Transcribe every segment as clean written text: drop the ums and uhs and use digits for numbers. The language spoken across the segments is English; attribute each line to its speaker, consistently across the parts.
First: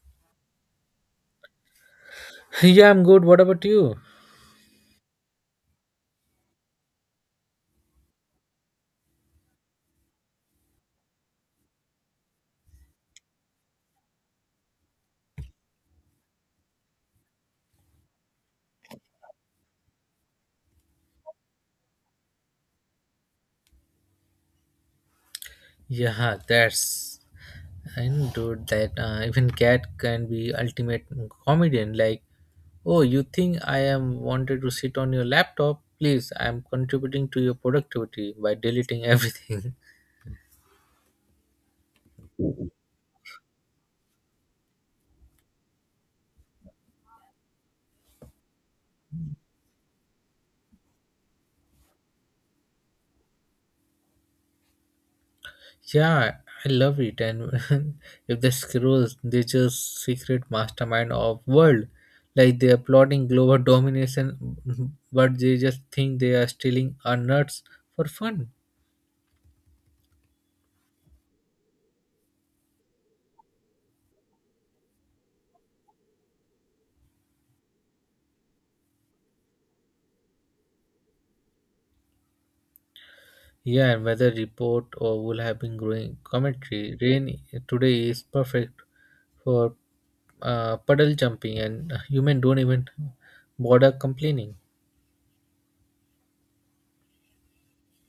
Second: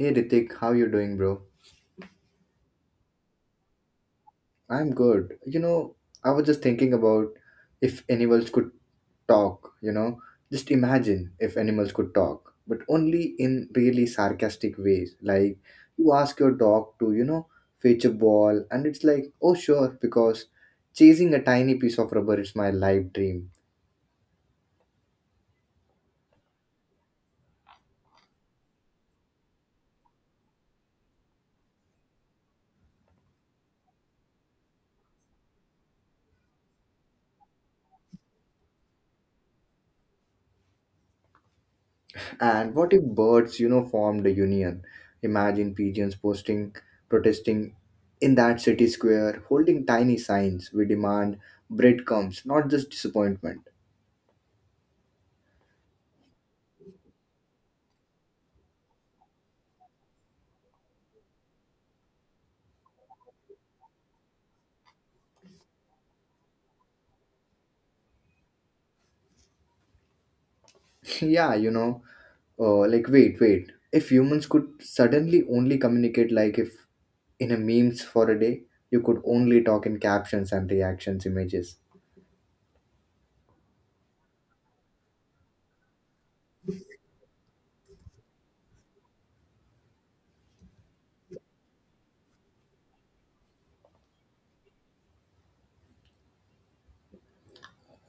Speaker 1: Hey Ritik, how you doing, bro?
Speaker 2: Yeah, I'm good. What about you?
Speaker 1: I'm good. I was just thinking about if animals could talk, you know? Just imagine if animals could talk, but only in really sarcastic ways. Like you ask your dog to, fetch a ball and it's like, "Oh sure," because chasing a tiny piece of rubber is my life dream.
Speaker 2: Yeah, that's and dude, that even cat can be ultimate comedian. Like, oh, you think I am wanted to sit on your laptop? Please, I am contributing to your productivity by deleting everything.
Speaker 1: And what if birds, formed a union? Imagine pigeons posting, protesting in that city square, holding tiny signs. We demand breadcrumbs, not just disappointment.
Speaker 2: Yeah, I love it. And if the squirrels, they just secret mastermind of world. Like they are plotting global domination, but they just think they are stealing our nuts for fun.
Speaker 1: Yeah, like wait, wait. If humans could suddenly only communicate, like if in a memes for a day, you could only talk in captions and reactions images.
Speaker 2: Yeah, and weather report or will have been growing commentary. Rain today is perfect for puddle jumping, and human don't even bother complaining.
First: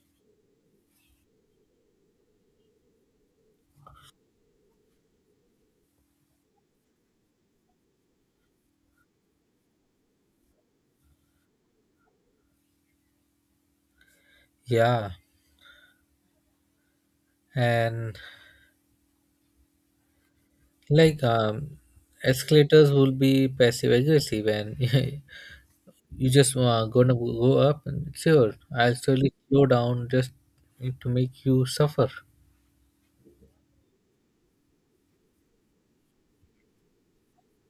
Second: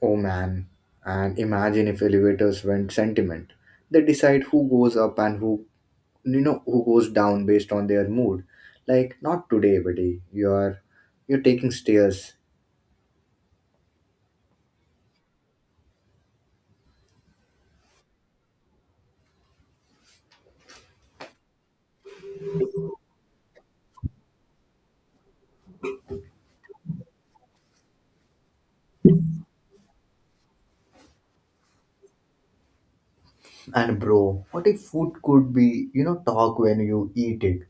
Speaker 1: Oh man. And imagine if elevators went sentiment. They decide who goes up and who you know who goes down based on their mood, like not today buddy, you're taking stairs.
Speaker 2: Yeah, and like escalators will be passive aggressive, and you just gonna go up and sure, I'll slowly slow down just to make you suffer.
Speaker 1: And bro, what if food could be you know talk when you eat it?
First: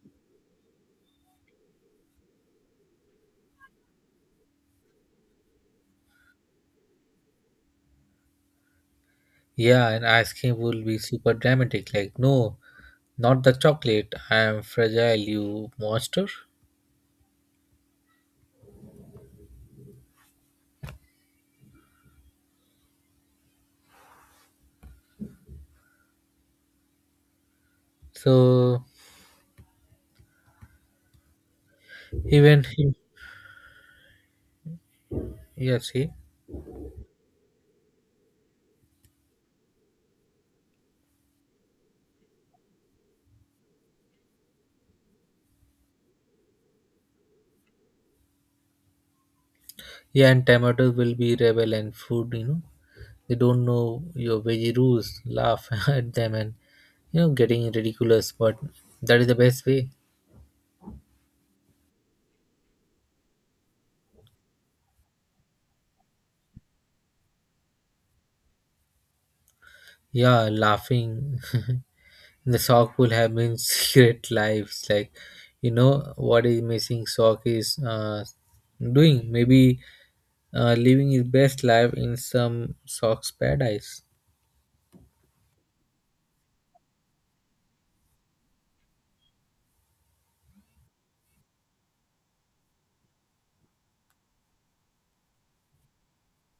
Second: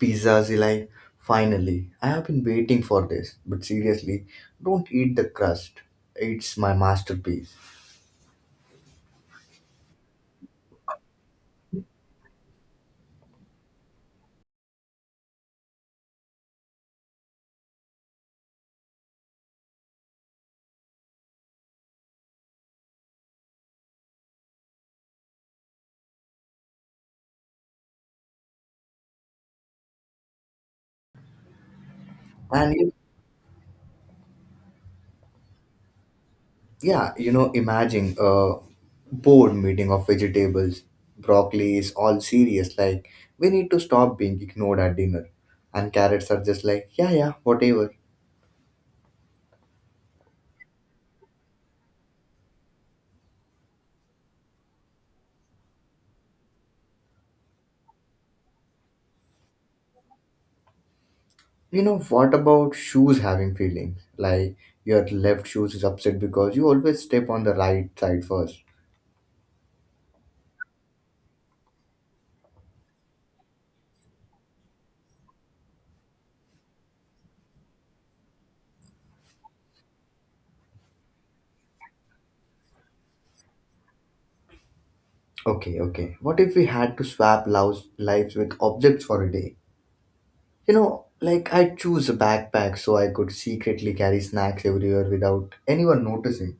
Speaker 1: Pizzas like, finally I have been waiting for this, but seriously don't eat the crust, it's my masterpiece.
Speaker 2: Yeah, and ice cream will be super dramatic. Like no, not the chocolate, I am fragile, you monster. So even
Speaker 1: And
Speaker 2: him. Yeah, see.
Speaker 1: yeah, imagine a board meeting of vegetables. Broccoli is all serious, like, we need to stop being ignored at dinner. And carrots are just like, yeah, yeah, whatever.
Speaker 2: Yeah, and tomatoes will be rebel and food, you know, they don't know your veggie rules laugh at them, and you know getting ridiculous, but that is the best way.
Speaker 1: You know, what about shoes having feelings? Like, your left shoes is upset because you always step on the right side first.
Speaker 2: Yeah, laughing. The sock will have been secret lives, like, you know what is missing sock is doing, maybe living his best life in some sock's paradise.
Speaker 1: Okay, okay. What if we had to swap lives with objects for a day? Like, I'd choose a backpack so I could secretly carry snacks everywhere without anyone noticing.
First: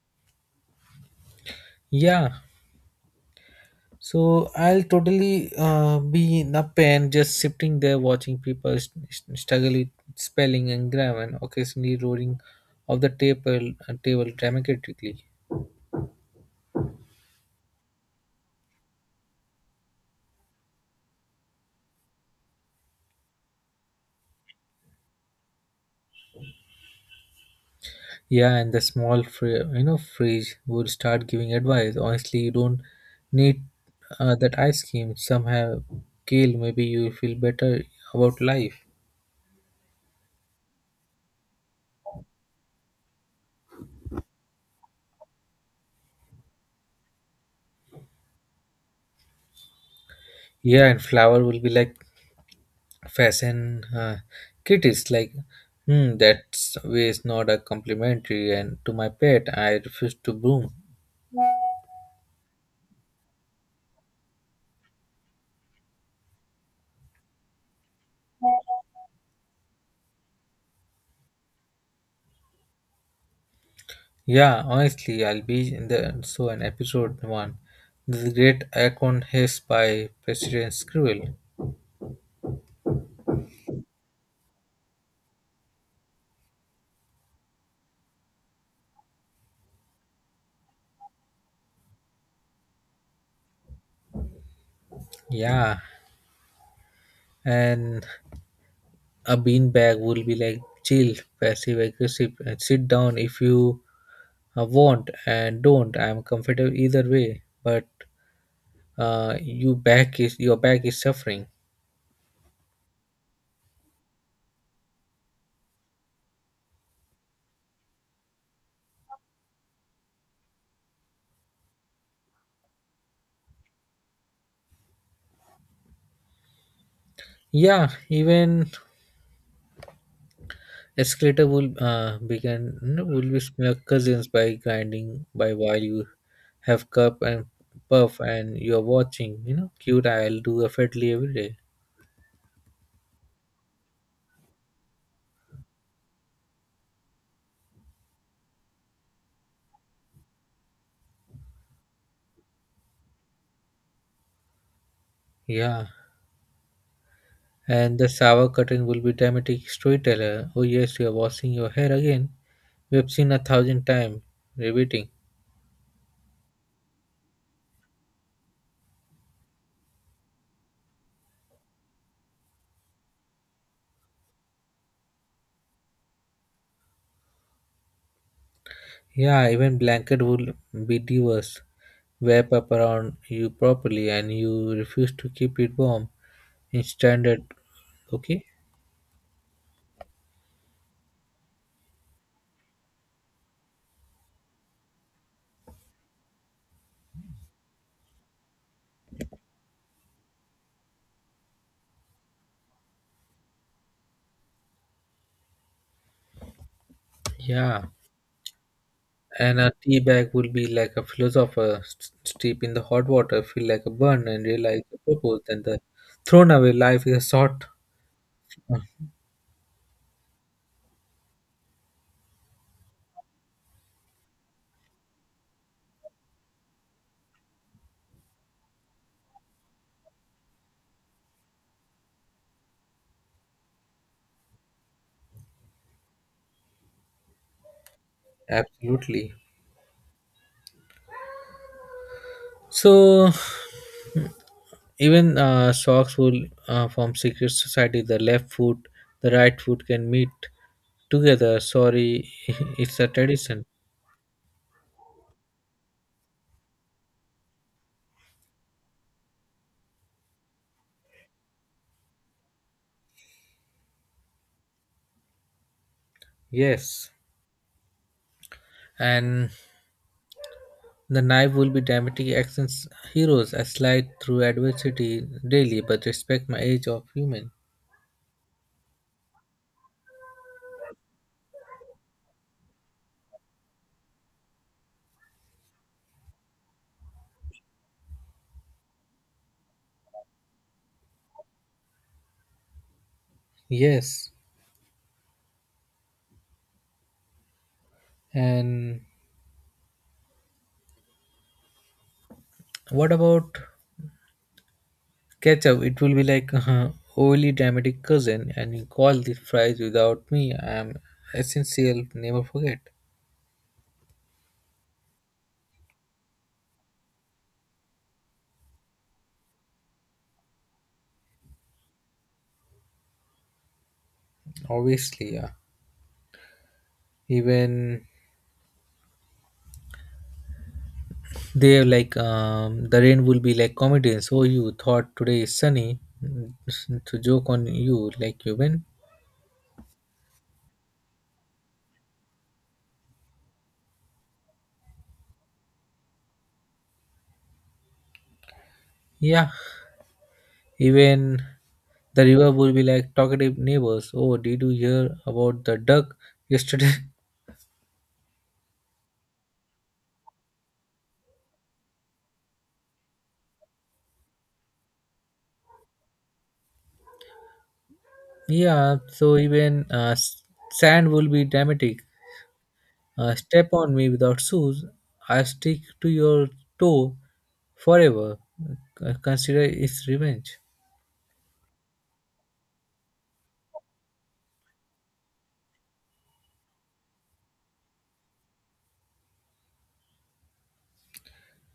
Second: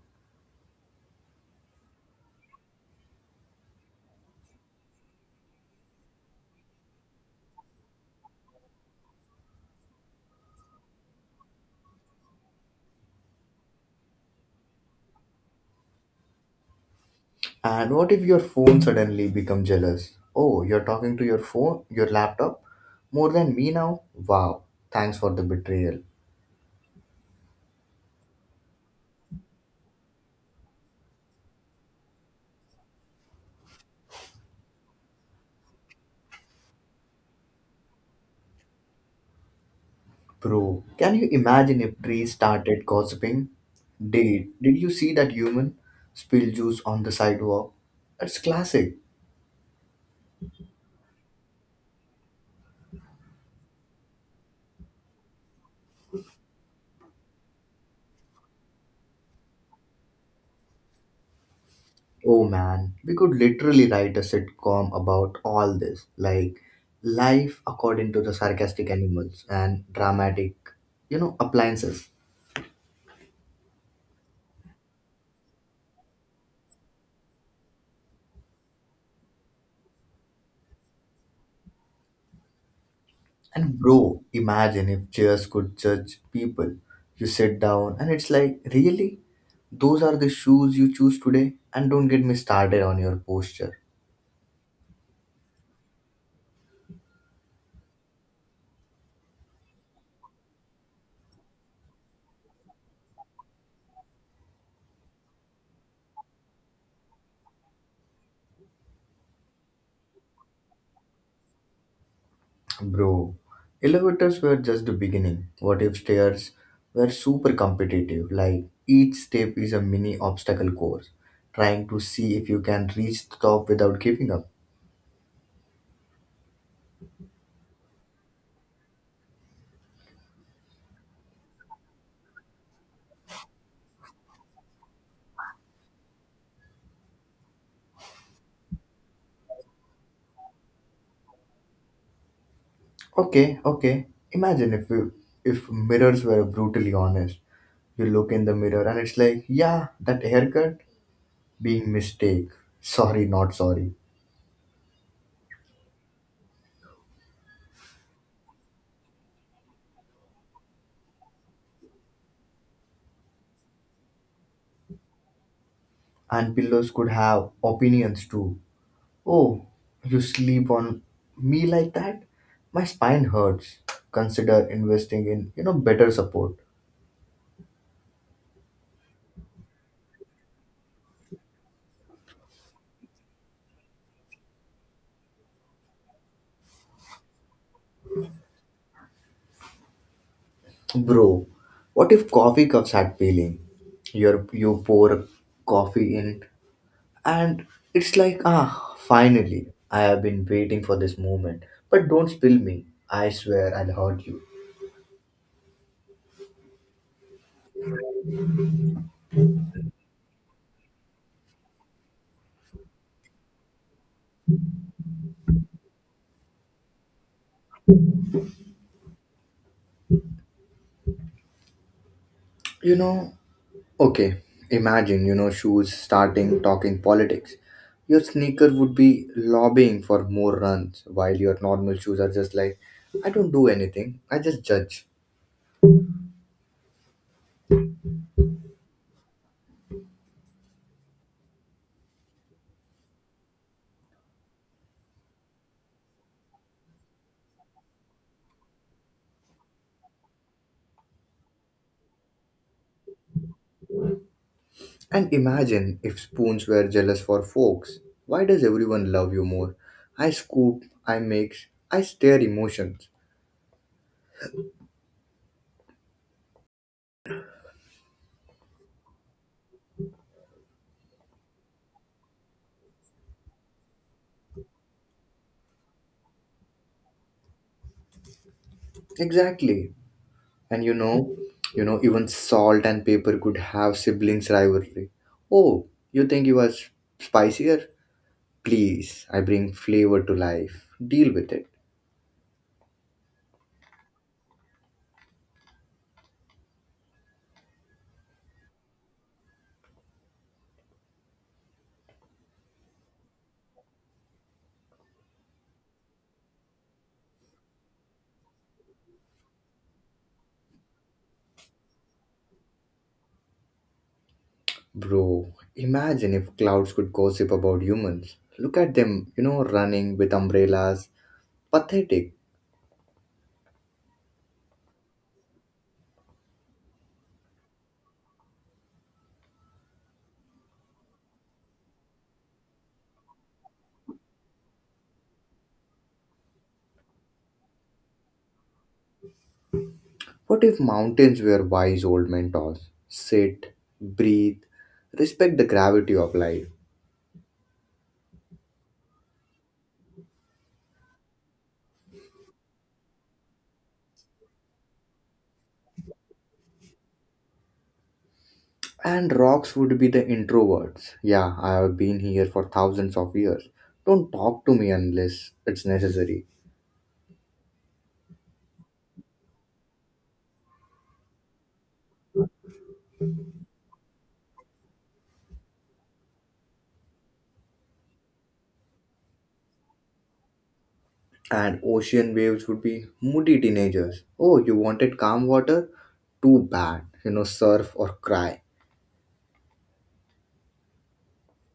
Speaker 2: Yeah, so I'll totally be in a pen, just sitting there watching people struggle with spelling and grammar, and occasionally roaring of the table table dramatically.
Speaker 1: And what if your phone suddenly become jealous? Oh, you're talking to your phone, your laptop, more than me now? Wow, thanks for the betrayal.
Speaker 2: Yeah, and the small you know phrase would start giving advice. Honestly, you don't need that ice cream. Somehow, Kale, maybe you will feel better about life.
Speaker 1: Bro, can you imagine if trees started gossiping? Did you see that human spill juice on the sidewalk? That's classic.
Speaker 2: Yeah, and flower will be like fashion critics, like, hmm, that's waste, not a complimentary, and to my pet I refuse to broom.
Speaker 1: Oh man, we could literally write a sitcom about all this, like life according to the sarcastic animals and dramatic, appliances.
Speaker 2: Yeah, honestly I'll be in the so an episode one, the great icon haze by president squirrel.
Speaker 1: And bro, imagine if chairs could judge people. You sit down and it's like, really? Those are the shoes you choose today? And don't get me started on your posture.
Speaker 2: Yeah, and a beanbag will be like chill passive aggressive and sit down if you want, and don't, I'm comfortable either way, but your back is suffering.
Speaker 1: Bro, elevators were just the beginning. What if stairs were super competitive? Like each step is a mini obstacle course, trying to see if you can reach the top without giving up.
Speaker 2: Yeah, even Escalator will begin will be smear cousins by grinding by while you have cup and puff, and you're watching. You know, cute. I'll do effortlessly every day.
Speaker 1: Okay, okay. Imagine if mirrors were brutally honest. You look in the mirror and it's like, yeah, that haircut being mistake. Sorry, not sorry.
Speaker 2: Yeah, and the shower curtain will be dramatic storyteller. Oh yes, you are washing your hair again. We have seen a thousand times, repeating.
Speaker 1: And pillows could have opinions too. Oh, you sleep on me like that? My spine hurts. Consider investing in, better support.
Speaker 2: Yeah, even blanket will be diverse. Wrap up around you properly, and you refuse to keep it warm in standard. Okay.
Speaker 1: Bro, what if coffee cups had feeling? You pour coffee in, and it's like, ah, finally, I have been waiting for this moment. But don't spill me. I swear I'll hurt you.
Speaker 2: Yeah. And a tea bag would be like a philosopher, steep in the hot water, feel like a burn, and realize the purpose and the thrown away life is a short. uh,
Speaker 1: You know, okay, imagine, shoes starting talking politics. Your sneaker would be lobbying for more runs, while your normal shoes are just like, I don't do anything, I just judge.
Speaker 2: Absolutely. So even socks will form secret society. The left foot, the right foot can meet together. Sorry, it's a tradition.
Speaker 1: And imagine if spoons were jealous for forks. Why does everyone love you more? I scoop, I mix, I stir emotions.
Speaker 2: Yes. And the knife will be dramatic actions heroes. I slide through adversity daily, but respect my age of human.
Speaker 1: Exactly. And even salt and pepper could have siblings rivalry. Oh, you think you are spicier? Please, I bring flavor to life, deal with it.
Speaker 2: Yes. And what about ketchup? It will be like oily dramatic cousin, and you call the fries without me. I am essential, never forget.
Speaker 1: Bro, imagine if clouds could gossip about humans, look at them, running with umbrellas, pathetic.
Speaker 2: Obviously, yeah. Even they have like the rain will be like comedy. So you thought today is sunny, to joke on you, like you win.
Speaker 1: What if mountains were wise old mentors? Sit, breathe, respect the gravity of life.
Speaker 2: Yeah. Even the river will be like talkative neighbors. Oh, did you hear about the duck yesterday?
Speaker 1: And rocks would be the introverts. Yeah, I have been here for thousands of years. Don't talk to me unless it's necessary.
Speaker 2: Yeah, so even sand will be dramatic. Step on me without shoes, I stick to your toe forever. Consider it's revenge.
Speaker 1: And ocean waves would be moody teenagers. Oh, you wanted calm water? Too bad. Surf or cry.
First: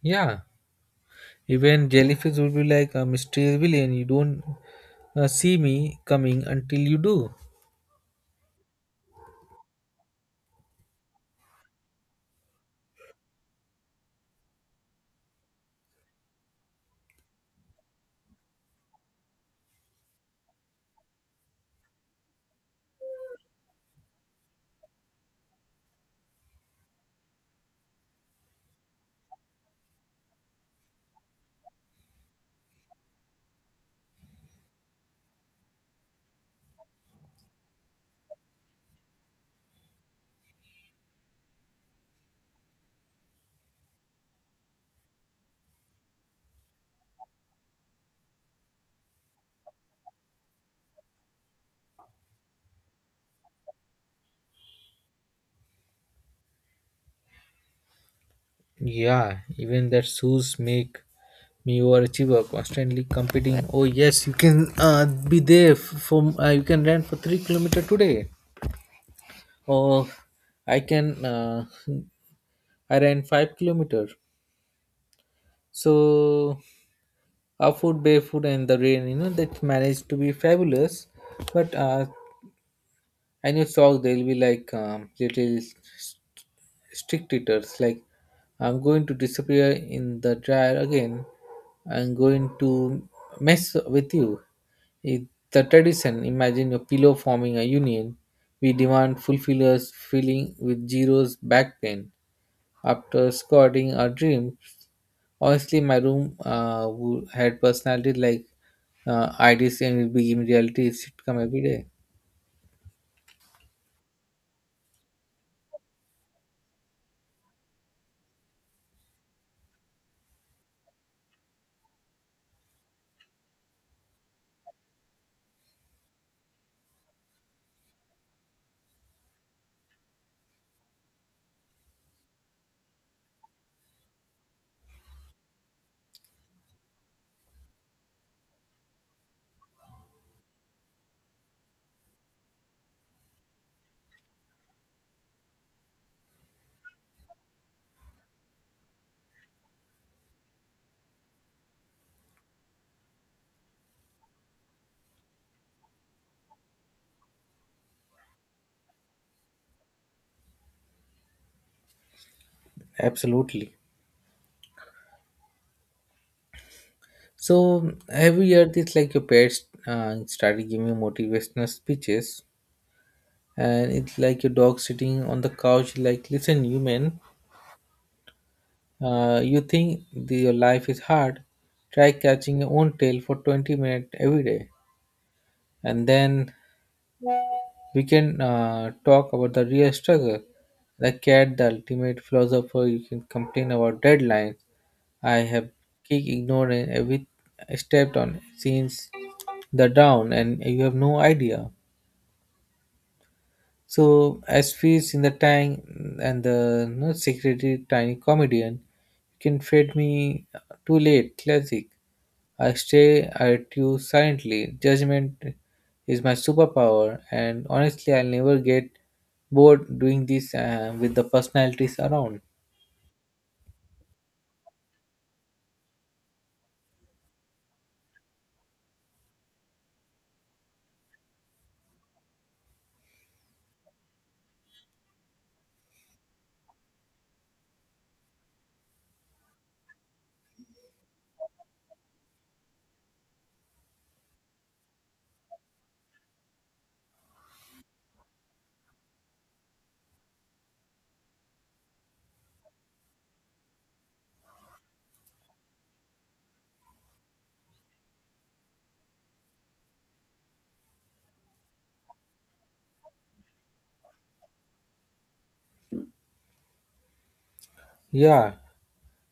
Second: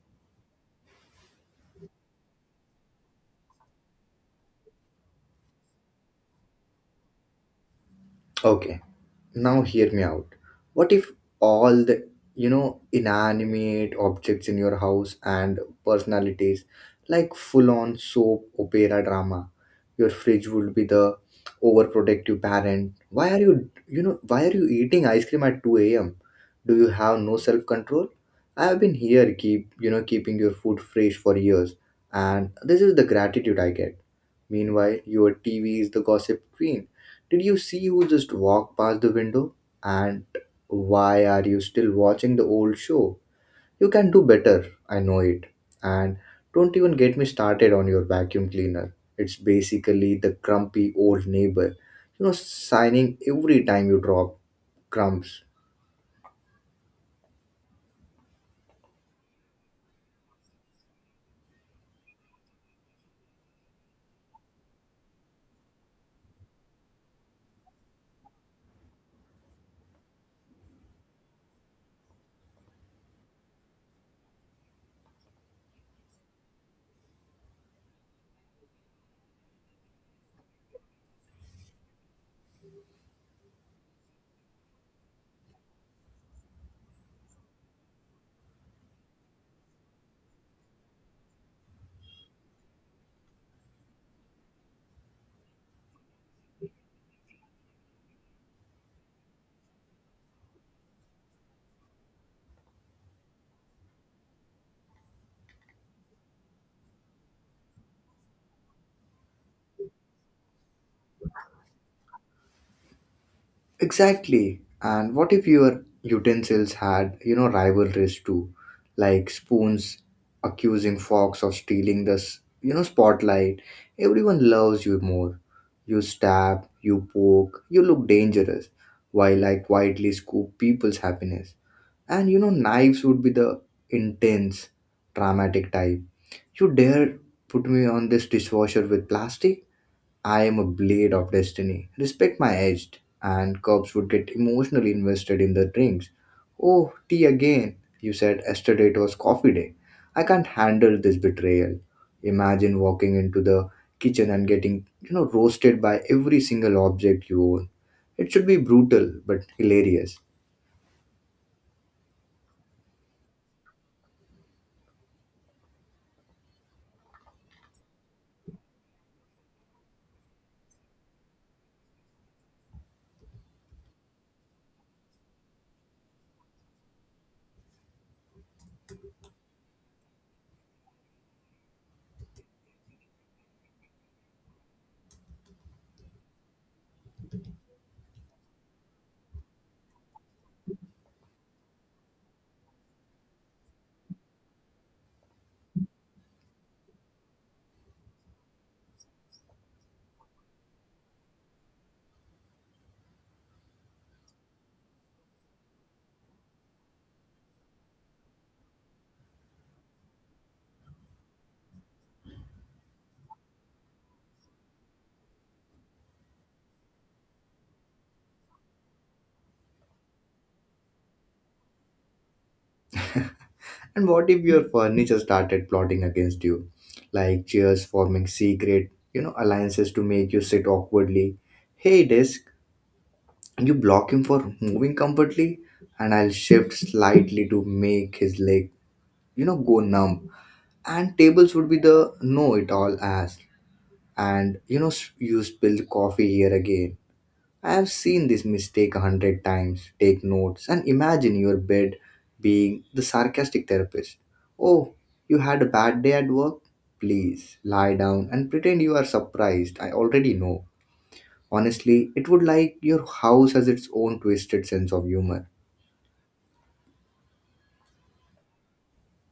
Speaker 2: Yeah, even jellyfish will be like a mysterious villain. You don't see me coming until you do.
Speaker 1: Okay, now hear me out, what if all the inanimate objects in your house and personalities, like full on soap opera drama. Your fridge would be the overprotective parent. Why are you eating ice cream at 2 a.m.? Do you have no self control? I have been here keeping your food fresh for years, and this is the gratitude I get. Meanwhile, your TV is the gossip queen. Did you see who just walked past the window? And why are you still watching the old show? You can do better, I know it. And don't even get me started on your vacuum cleaner. It's basically the grumpy old neighbor, signing every time you drop crumbs.
Speaker 2: Yeah, even that shoes make me overachiever, constantly competing. Oh yes, you can be there for. You can run for 3 kilometer today. Oh, I can. I ran 5 kilometer. So, our food, barefoot, and the rain. You know that managed to be fabulous. But I new song they'll be like little strict eaters, like, I'm going to disappear in the dryer again. I'm going to mess with you. It's the tradition. Imagine your pillow forming a union. We demand fulfillers filling with zeros back pain. After squatting our dreams, honestly, my room had personality like ideas and will be in reality sitcom every day.
Speaker 1: Exactly. And what if your utensils had, rivalries too, like spoons accusing forks of stealing the spotlight. Everyone loves you more. You stab, you poke, you look dangerous, while I quietly scoop people's happiness. And knives would be the intense, dramatic type. You dare put me on this dishwasher with plastic? I am a blade of destiny. Respect my edge. And cops would get emotionally invested in the drinks. Oh, tea again. You said yesterday it was coffee day. I can't handle this betrayal. Imagine walking into the kitchen and getting, roasted by every single object you own. It should be brutal but hilarious.
Speaker 2: Absolutely. So every year, it's like your pets started giving motivational speeches, and it's like your dog sitting on the couch, like, "Listen, human, you think your life is hard? Try catching your own tail for 20 minutes every day." And then we can talk about the real struggle. The cat, the ultimate philosopher, you can complain about deadlines. I have kicked ignoring every step on since the down, and you have no idea. So as fees in the tank and the no secretary tiny comedian you can fade me too late classic. I stay at you silently. Judgment is my superpower, and honestly, I'll never get bored doing this with the personalities around.
Speaker 1: And what if your furniture started plotting against you? Like chairs forming secret, alliances to make you sit awkwardly. Hey, desk, you block him for moving comfortably, and I'll shift slightly to make his leg, go numb. And tables would be the know it all ass, and you spilled coffee here again. I have seen this mistake a hundred times. Take notes, and imagine your bed being the sarcastic therapist. Oh, you had a bad day at work? Please lie down and pretend you are surprised. I already know. Honestly, it would like your house has its own twisted sense of humor.
Speaker 2: Yeah,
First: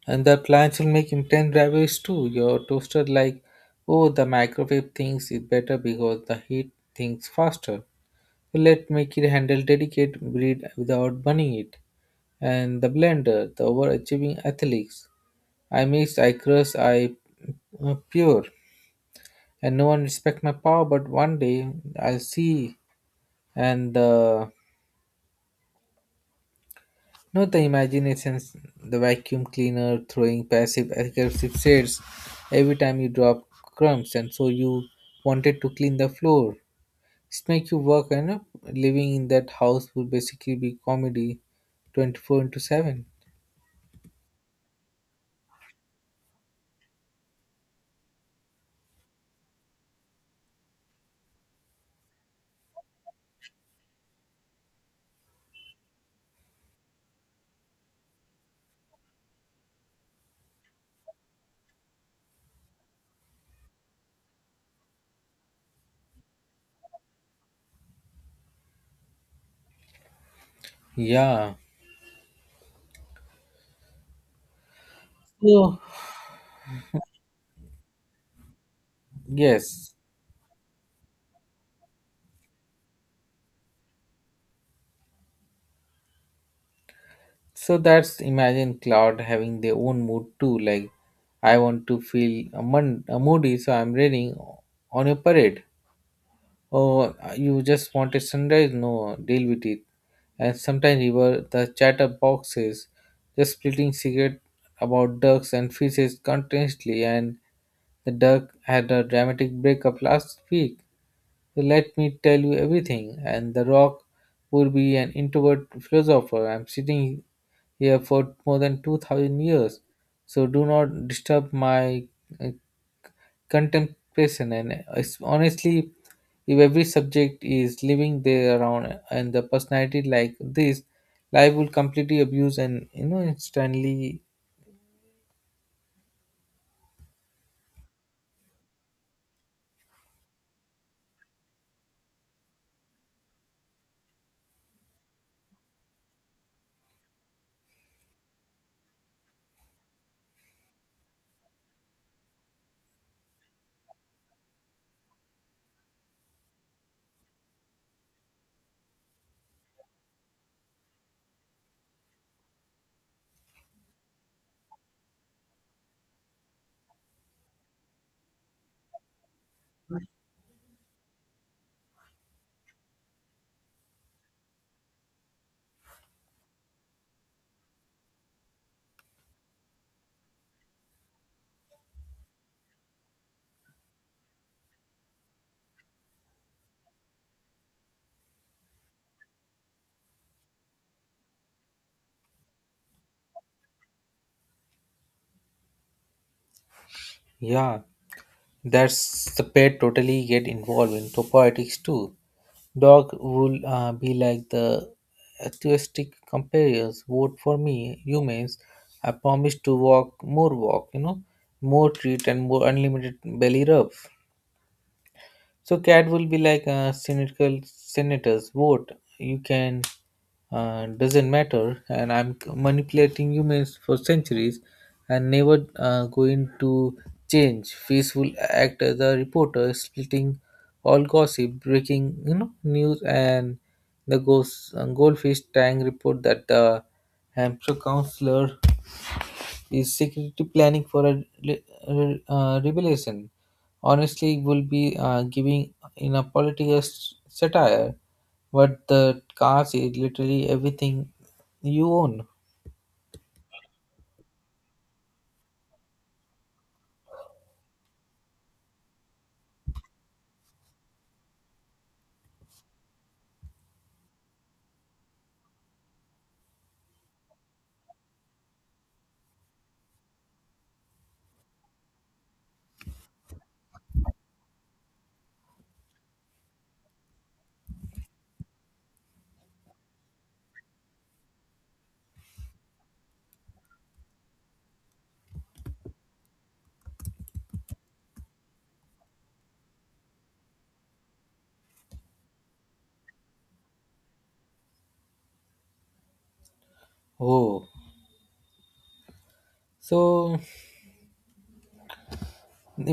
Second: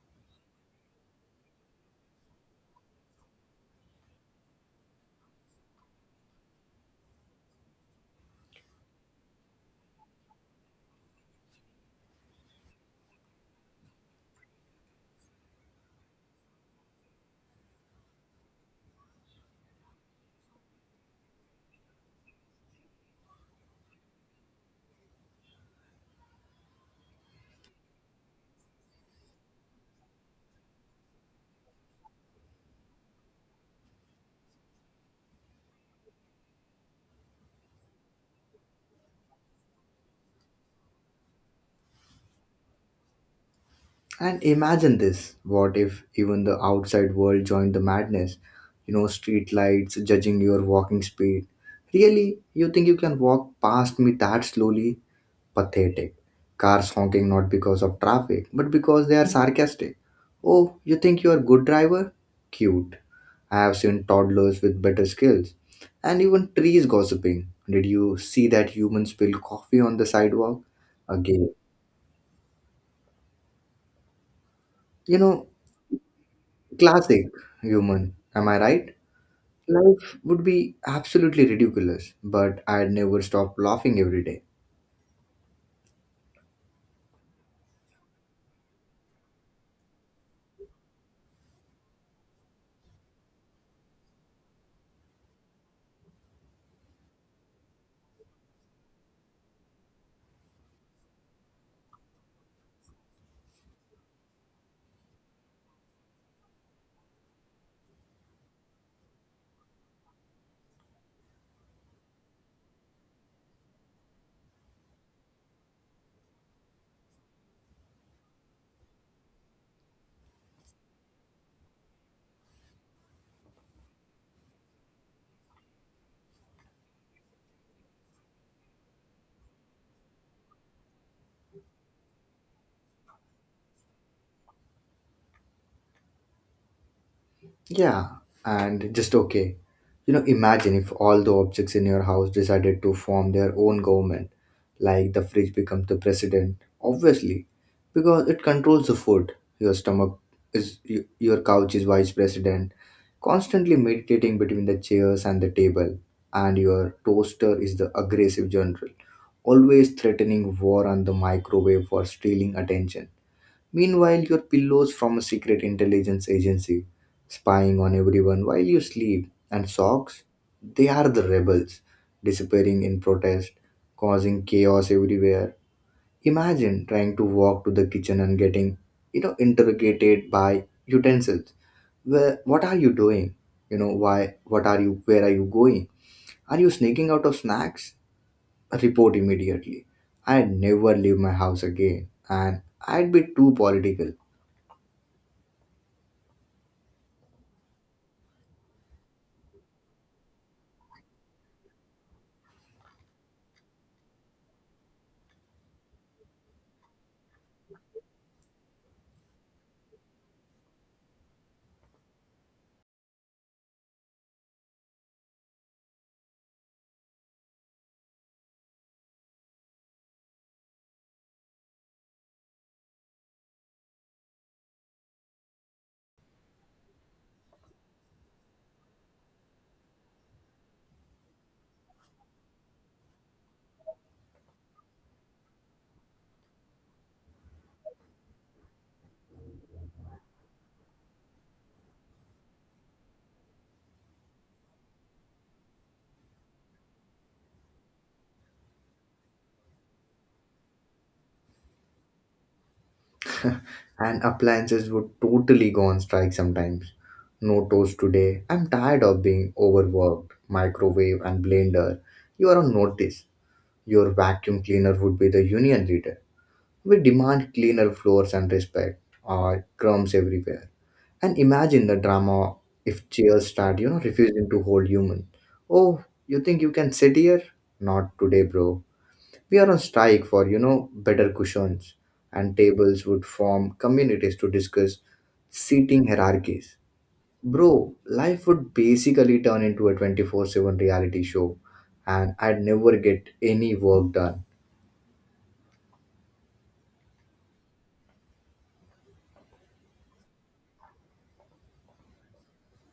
Speaker 2: and the plans will make intense drivers too. Your toaster like, oh, the microwave thinks it better because the heat thinks faster. Let make it handle delicate breed without burning it. And the blender, the overachieving athletes. I mix, I crush, I pure. And no one respect my power, but one day I'll see. And not the imaginations, the vacuum cleaner throwing passive aggressive shades every time you drop crumbs, and so you wanted to clean the floor. It make you work, and living in that house would basically be comedy 24 into 7.
Speaker 1: And imagine this, what if even the outside world joined the madness? Street lights judging your walking speed. Really? You think you can walk past me that slowly? Pathetic. Cars honking not because of traffic, but because they are sarcastic. Oh, you think you are good driver? Cute. I have seen toddlers with better skills. And even trees gossiping. Did you see that human spilled coffee on the sidewalk? Again.
Speaker 2: Yeah.
Speaker 1: You know,
Speaker 2: So,
Speaker 1: classic human, am I right?
Speaker 2: yes.
Speaker 1: Life would be absolutely ridiculous, but I'd never stop laughing every day.
Speaker 2: So that's imagine cloud having their own mood too. Like I want to feel a moody, so I'm raining on a parade. Or you just want a sunrise? No, deal with it. And sometimes river the chatterboxes just splitting secret about ducks and fishes continuously. And the duck had a dramatic breakup last week. So, let me tell you everything. And The Rock would be an introvert philosopher. I'm sitting here for more than 2000 years, so do not disturb my uh, contemplation. And it's, honestly, if every subject is living there around and the personality like this, life will completely abuse, and you know instantly.
Speaker 1: Yeah, and just okay. Imagine if all the objects in your house decided to form their own government, like the fridge becomes the president, obviously, because it controls the food. Your stomach is, your couch is vice president, constantly meditating between the chairs and the table, and your toaster is the aggressive general, always threatening war on the microwave for stealing attention. Meanwhile, your pillows from a secret intelligence agency spying on everyone while you sleep, and socks, they are the rebels disappearing in protest, causing chaos everywhere. Imagine trying to walk to the kitchen and getting, interrogated by utensils. Where, what are you doing? You know, why? What are you? Where are you going? Are you sneaking out of snacks? Report immediately. I'd never leave my house again, and I'd be too political.
Speaker 2: Yeah, that's the pet totally get involved in politics too. Dog would be like the atheistic comparators. Vote for me, humans. I promise to walk more walk, you know, more treat and more unlimited belly rub. So cat will be like cynical senators vote. You can doesn't matter, and I'm manipulating humans for centuries, and never going to change. Face will act as a reporter, splitting all gossip, breaking, you know, news, and the ghost goldfish tank report that the Hampshire councillor is security planning for a, revelation. Honestly, will be giving in a political satire, but the cars is literally everything you own.
Speaker 1: And appliances would totally go on strike sometimes. No toast today. I'm tired of being overworked. Microwave and blender, you are on notice. Your vacuum cleaner would be the union leader. We demand cleaner floors and respect. Or crumbs everywhere. And imagine the drama if chairs start, refusing to hold human. Oh, you think you can sit here? Not today, bro. We are on strike for, better cushions. And tables would form communities to discuss seating hierarchies. Bro, life would basically turn into a 24/7 reality show, and I'd never get any work done.
Speaker 2: Oh, so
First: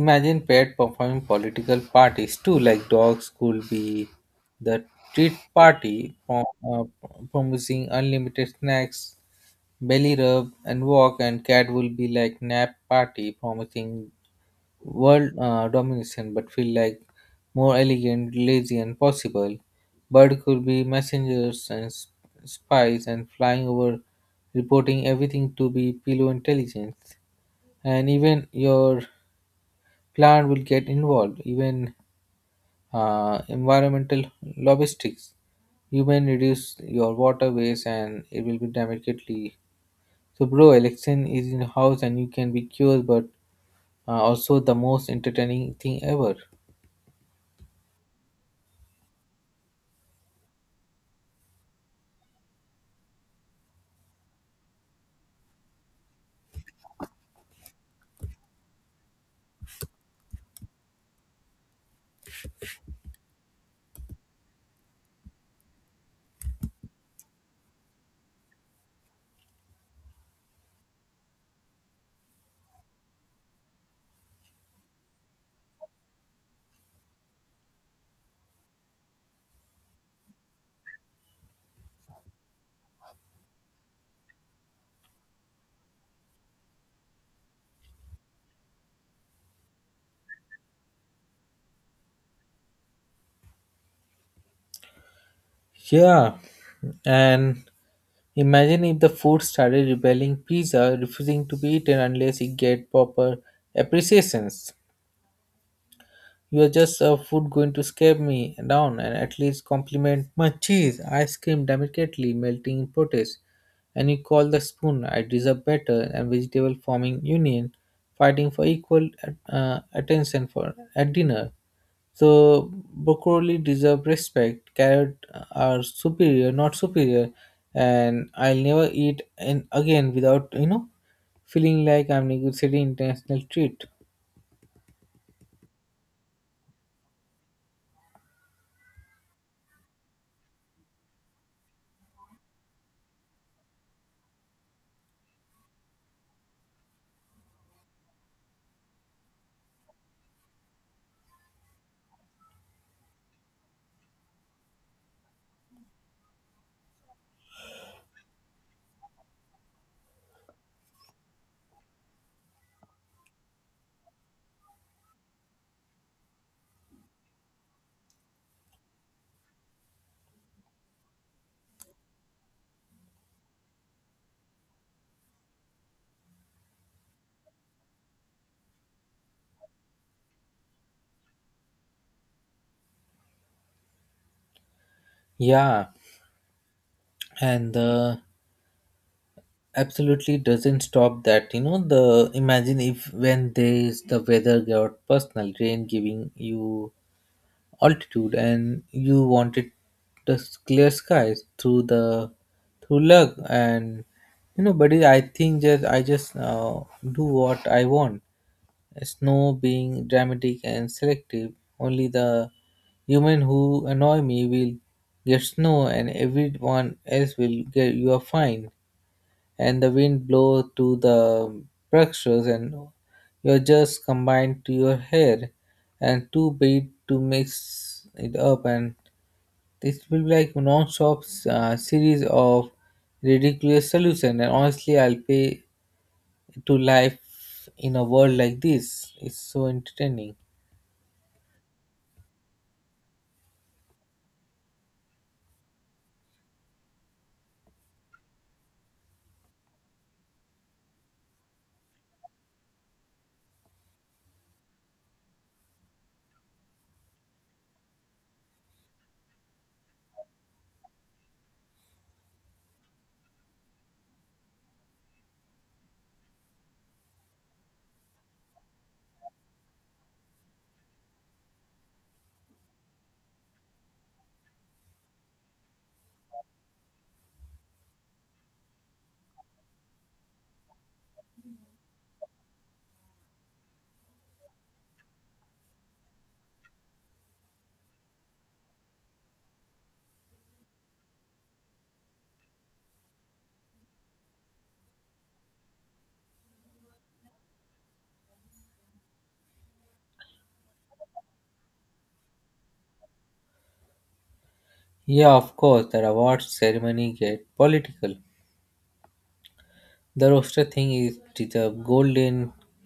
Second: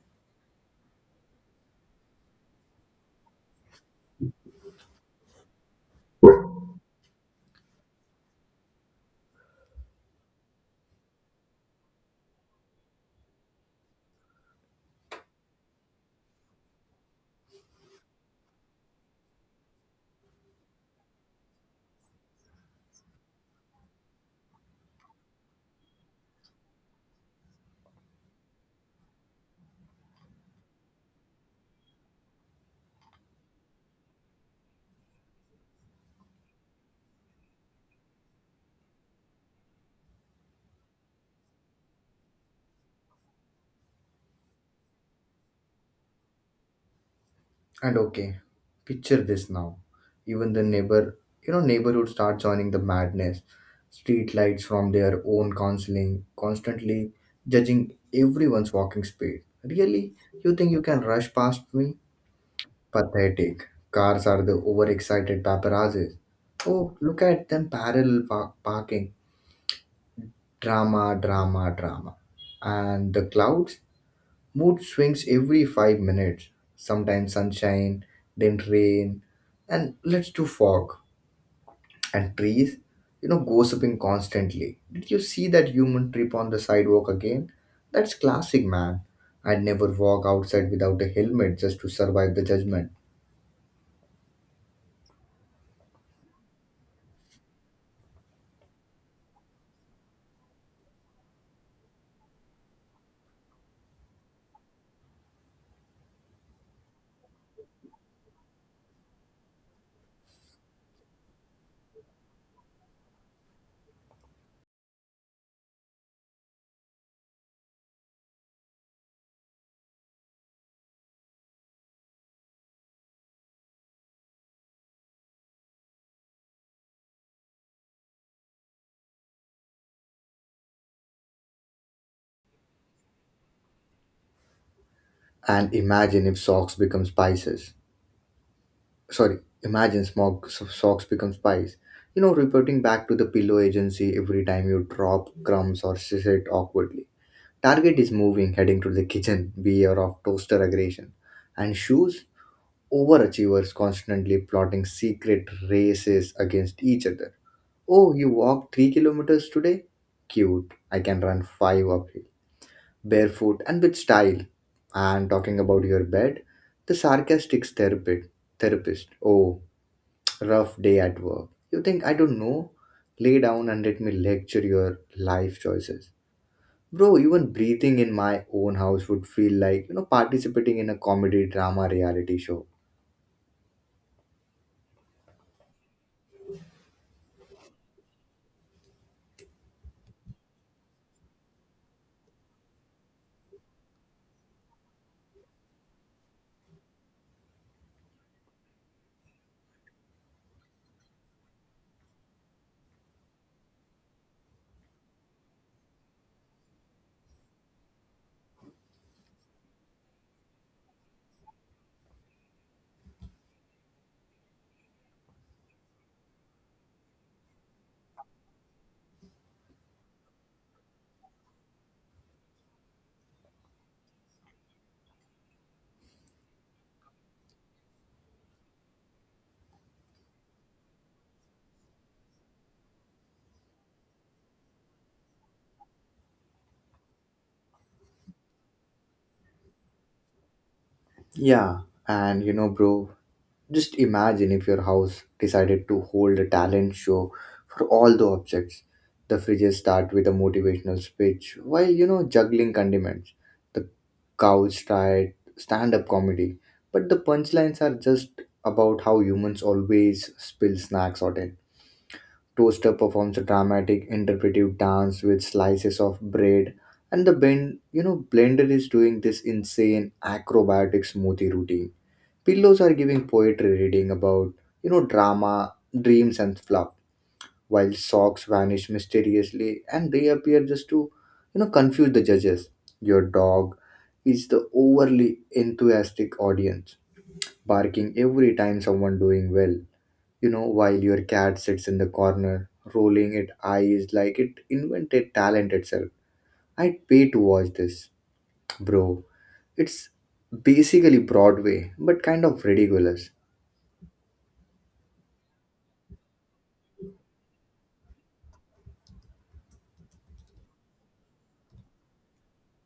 Speaker 2: imagine pet performing political parties too, like dogs could be the treat party promising unlimited snacks, belly rub, and walk, and cat will be like nap party promising world domination, but feel like more elegant, lazy, and possible. Bird could be messengers and spies and flying over, reporting everything to be pillow intelligence. And even your plant will get involved, even environmental logistics. You may reduce your water waste, and it will be dramatically. So, bro, election is in house and you can be curious, but also the most entertaining thing ever.
Speaker 1: And okay, picture this now. Even the neighborhood start joining the madness. Street lights from their own counseling, constantly judging everyone's walking speed. Really? You think you can rush past me? Pathetic. Cars are the overexcited paparazzis. Oh, look at them parallel parking. Drama, drama, drama. And the clouds? Mood swings every 5 minutes. Sometimes sunshine, then rain, and let's do fog and trees. You know, gossiping constantly. Did you see that human trip on the sidewalk again? That's classic, man. I'd never walk outside without a helmet just to survive the judgment.
Speaker 2: Yeah, and imagine if the food started rebelling pizza, refusing to be eaten unless it get proper appreciations. You are just a food going to scare me down and at least compliment my cheese. I scream delicately, melting in protest. And you call the spoon, I deserve better, and vegetable forming union, fighting for equal attention for at dinner. So broccoli deserve respect. Carrot are superior, not superior. And I'll never eat and again without, you know, feeling like I'm negotiating international treat.
Speaker 1: And imagine if socks become spices. Sorry, imagine smog, socks become spice. You know, reporting back to the pillow agency every time you drop crumbs or sit awkwardly. Target is moving, heading to the kitchen, beware of toaster aggression. And shoes, overachievers constantly plotting secret races against each other. Oh, you walked 3 kilometers today? Cute. I can run 5 uphill. Barefoot and with style. And talking about your bed, the sarcastic therapist. Oh, rough day at work. You think I don't know? Lay down and let me lecture your life choices. Bro, even breathing in my own house would feel like, participating in a comedy drama reality show.
Speaker 2: Yeah, and the absolutely doesn't stop that. You know the imagine if when there is the weather got personal rain giving you altitude, and you wanted the clear skies through the through luck, and you know, buddy, I think just I just do what I want. Snow being dramatic and selective, only the human who annoy me will get snow, and everyone else will get you are fine. And the wind blow to the brushes, and you're just combined to your hair, and two beat to mix it up, and this will be like non-stop series of ridiculous solution, and honestly I'll pay to life in a world like this, it's so entertaining.
Speaker 1: Yeah, and bro, just imagine if your house decided to hold a talent show for all the objects. The fridges start with a motivational speech while, juggling condiments. The couch tried stand up comedy, but the punchlines are just about how humans always spill snacks or it. Toaster performs a dramatic interpretive dance with slices of bread, and the bend, you know, blender is doing this insane acrobatic smoothie routine. Pillows are giving poetry reading about, drama, dreams, and fluff, while socks vanish mysteriously and reappear just to, confuse the judges. Your dog is the overly enthusiastic audience, barking every time someone doing well, while your cat sits in the corner, rolling its eyes like it invented talent itself. I'd pay to watch this, bro. It's basically Broadway, but kind of ridiculous.
Speaker 2: Yeah, of course the award ceremony get political. The roaster thing is the golden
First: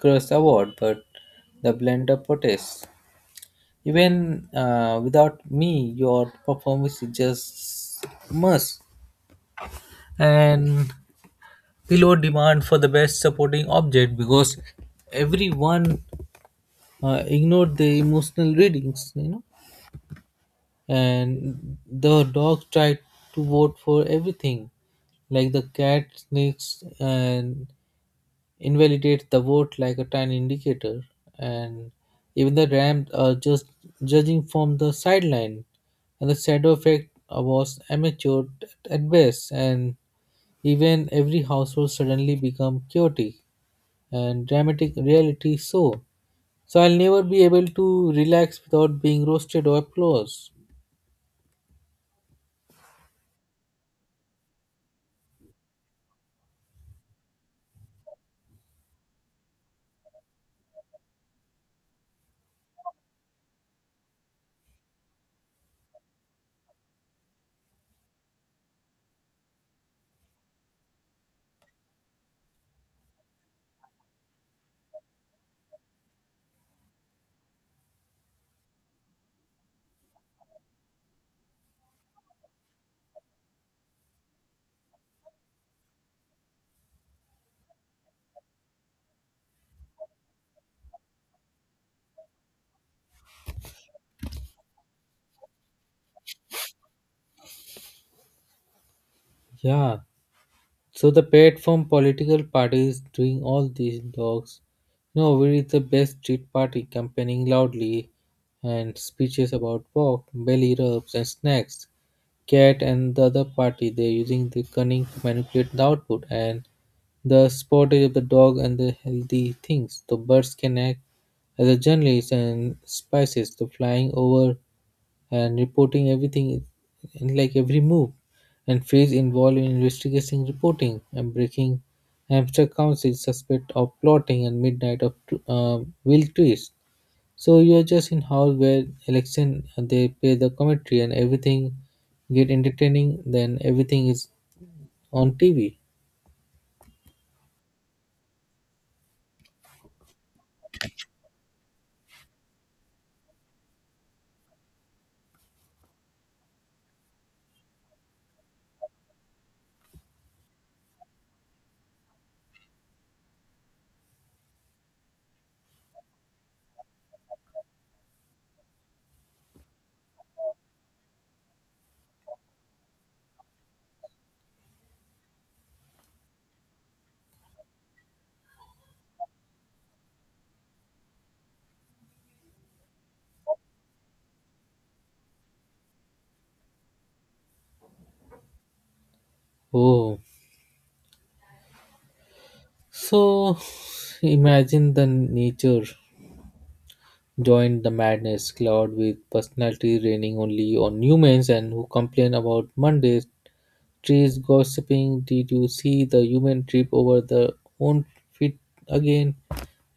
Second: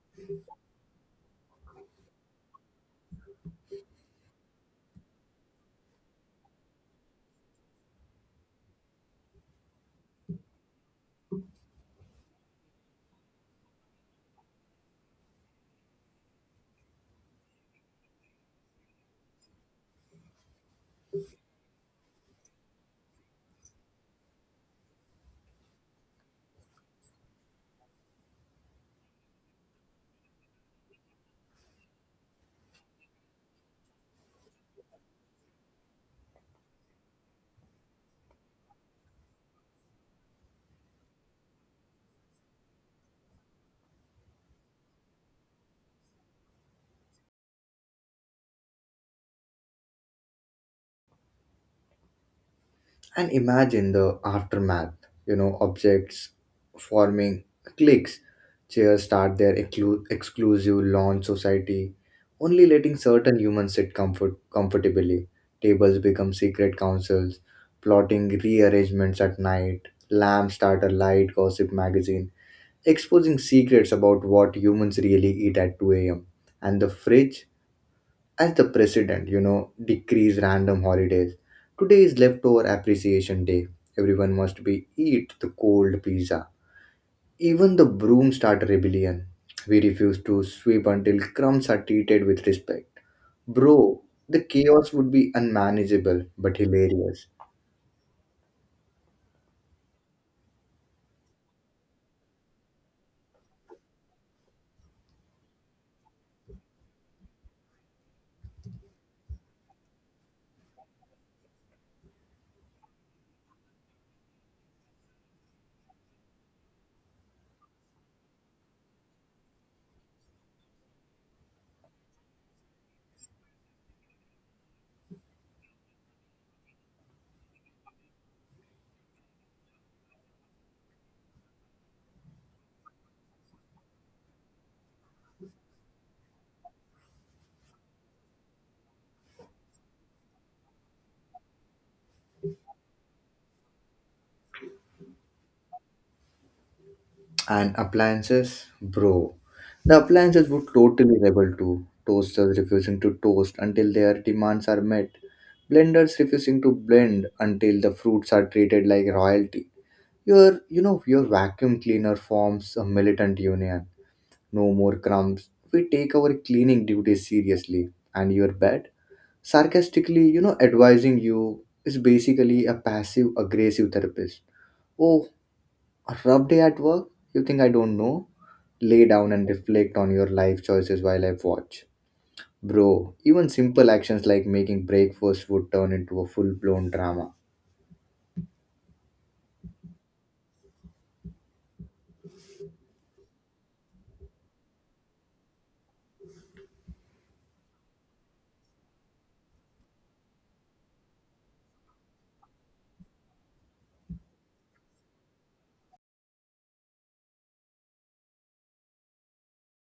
Speaker 2: cross award, but the blender protest. Even without me, your performance is just must. And below demand for the best supporting object, because everyone ignored the emotional readings, you know. And the dog tried to vote for everything, like the cat snakes and invalidate the vote like a tiny indicator, and even the Rams are just judging from the sideline. And the shadow effect was amateur at best, and even every household suddenly become chaotic and dramatic reality so. So I'll never be able to relax without being roasted or applause.
Speaker 1: And imagine the aftermath, objects forming cliques, chairs start their exclusive lawn society, only letting certain humans sit comfortably. Tables become secret councils, plotting rearrangements at night, lamps start a light gossip magazine, exposing secrets about what humans really eat at 2 a.m. And the fridge as the president, decrees random holidays. Today is leftover appreciation day. Everyone must be eat the cold pizza. Even the broom start a rebellion. We refuse to sweep until crumbs are treated with respect. Bro, the chaos would be unmanageable but hilarious.
Speaker 2: Yeah, so the platform political parties doing all these dogs. No, we is the best street party, campaigning loudly and speeches about pork, belly rubs and snacks. Cat and the other party, they're using the cunning to manipulate the output and the spottage of the dog and the healthy things. The birds can act as a journalist and spices. The flying over and reporting everything like every move and phase involved in investigating reporting and breaking hamster council suspect of plotting and midnight of will twist, so you are just in hall where election, and they play the commentary, and everything get entertaining, then everything is on TV.
Speaker 1: And appliances, bro. The appliances would totally rebel too. Toasters refusing to toast until their demands are met. Blenders refusing to blend until the fruits are treated like royalty. Your vacuum cleaner forms a militant union. No more crumbs. We take our cleaning duties seriously. And your bed, sarcastically, advising you is basically a passive aggressive therapist. Oh, a rough day at work? You think I don't know? Lay down and reflect on your life choices while I watch. Bro, even simple actions like making breakfast would turn into a full blown drama.
Speaker 2: Oh, so imagine the nature joined the madness, cloud with personality raining only on humans and who complain about Mondays, trees gossiping, did you see the human trip over the own feet again?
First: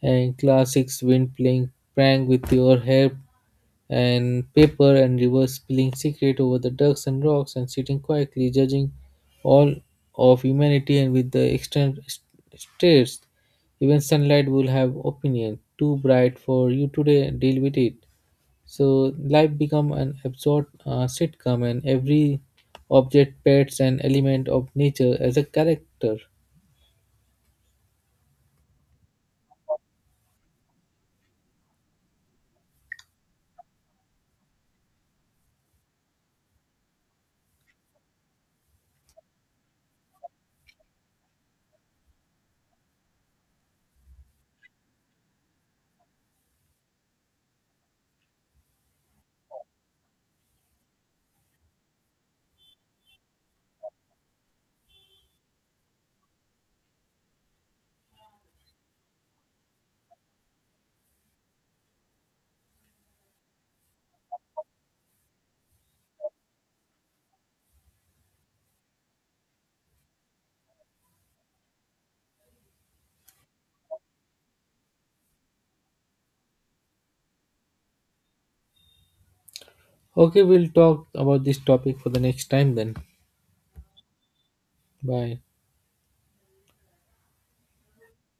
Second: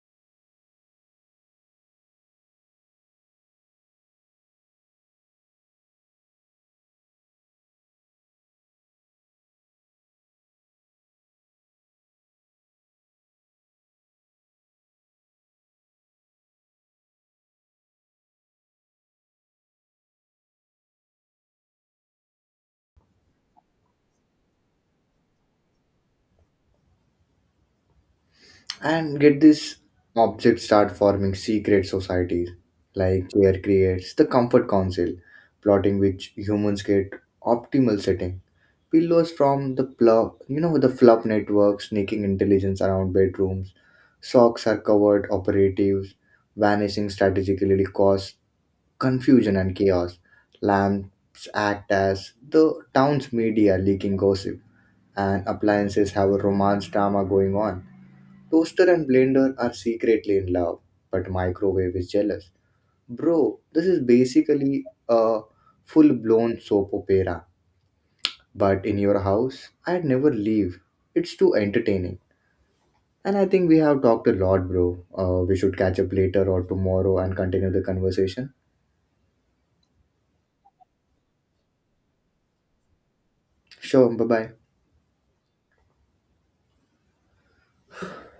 Speaker 2: And classics wind playing prank with your hair and paper and rivers spilling secret over the ducks and rocks and sitting quietly judging all of humanity and with the extent stares. Even sunlight will have opinion. Too bright for you today, deal with it. So life become an absurd sitcom, and every object pets an element of nature as a character.
Speaker 1: And get this, objects start forming secret societies, like chair creates the comfort council, plotting which humans get optimal setting. Pillows from the pluff, you know, the fluff network, sneaking intelligence around bedrooms. Socks are covered operatives, vanishing strategically cause confusion and chaos. Lamps act as the town's media leaking gossip, and appliances have a romance drama going on. Toaster and blender are secretly in love, but microwave is jealous. Bro, this is basically a full blown soap opera. But in your house, I'd never leave. It's too entertaining. And I think we have talked a lot, bro. We should catch up later or tomorrow and continue the conversation.
Speaker 2: Okay, we'll talk about this topic for the next time then.
Speaker 1: Sure, bye bye.
Speaker 2: Bye.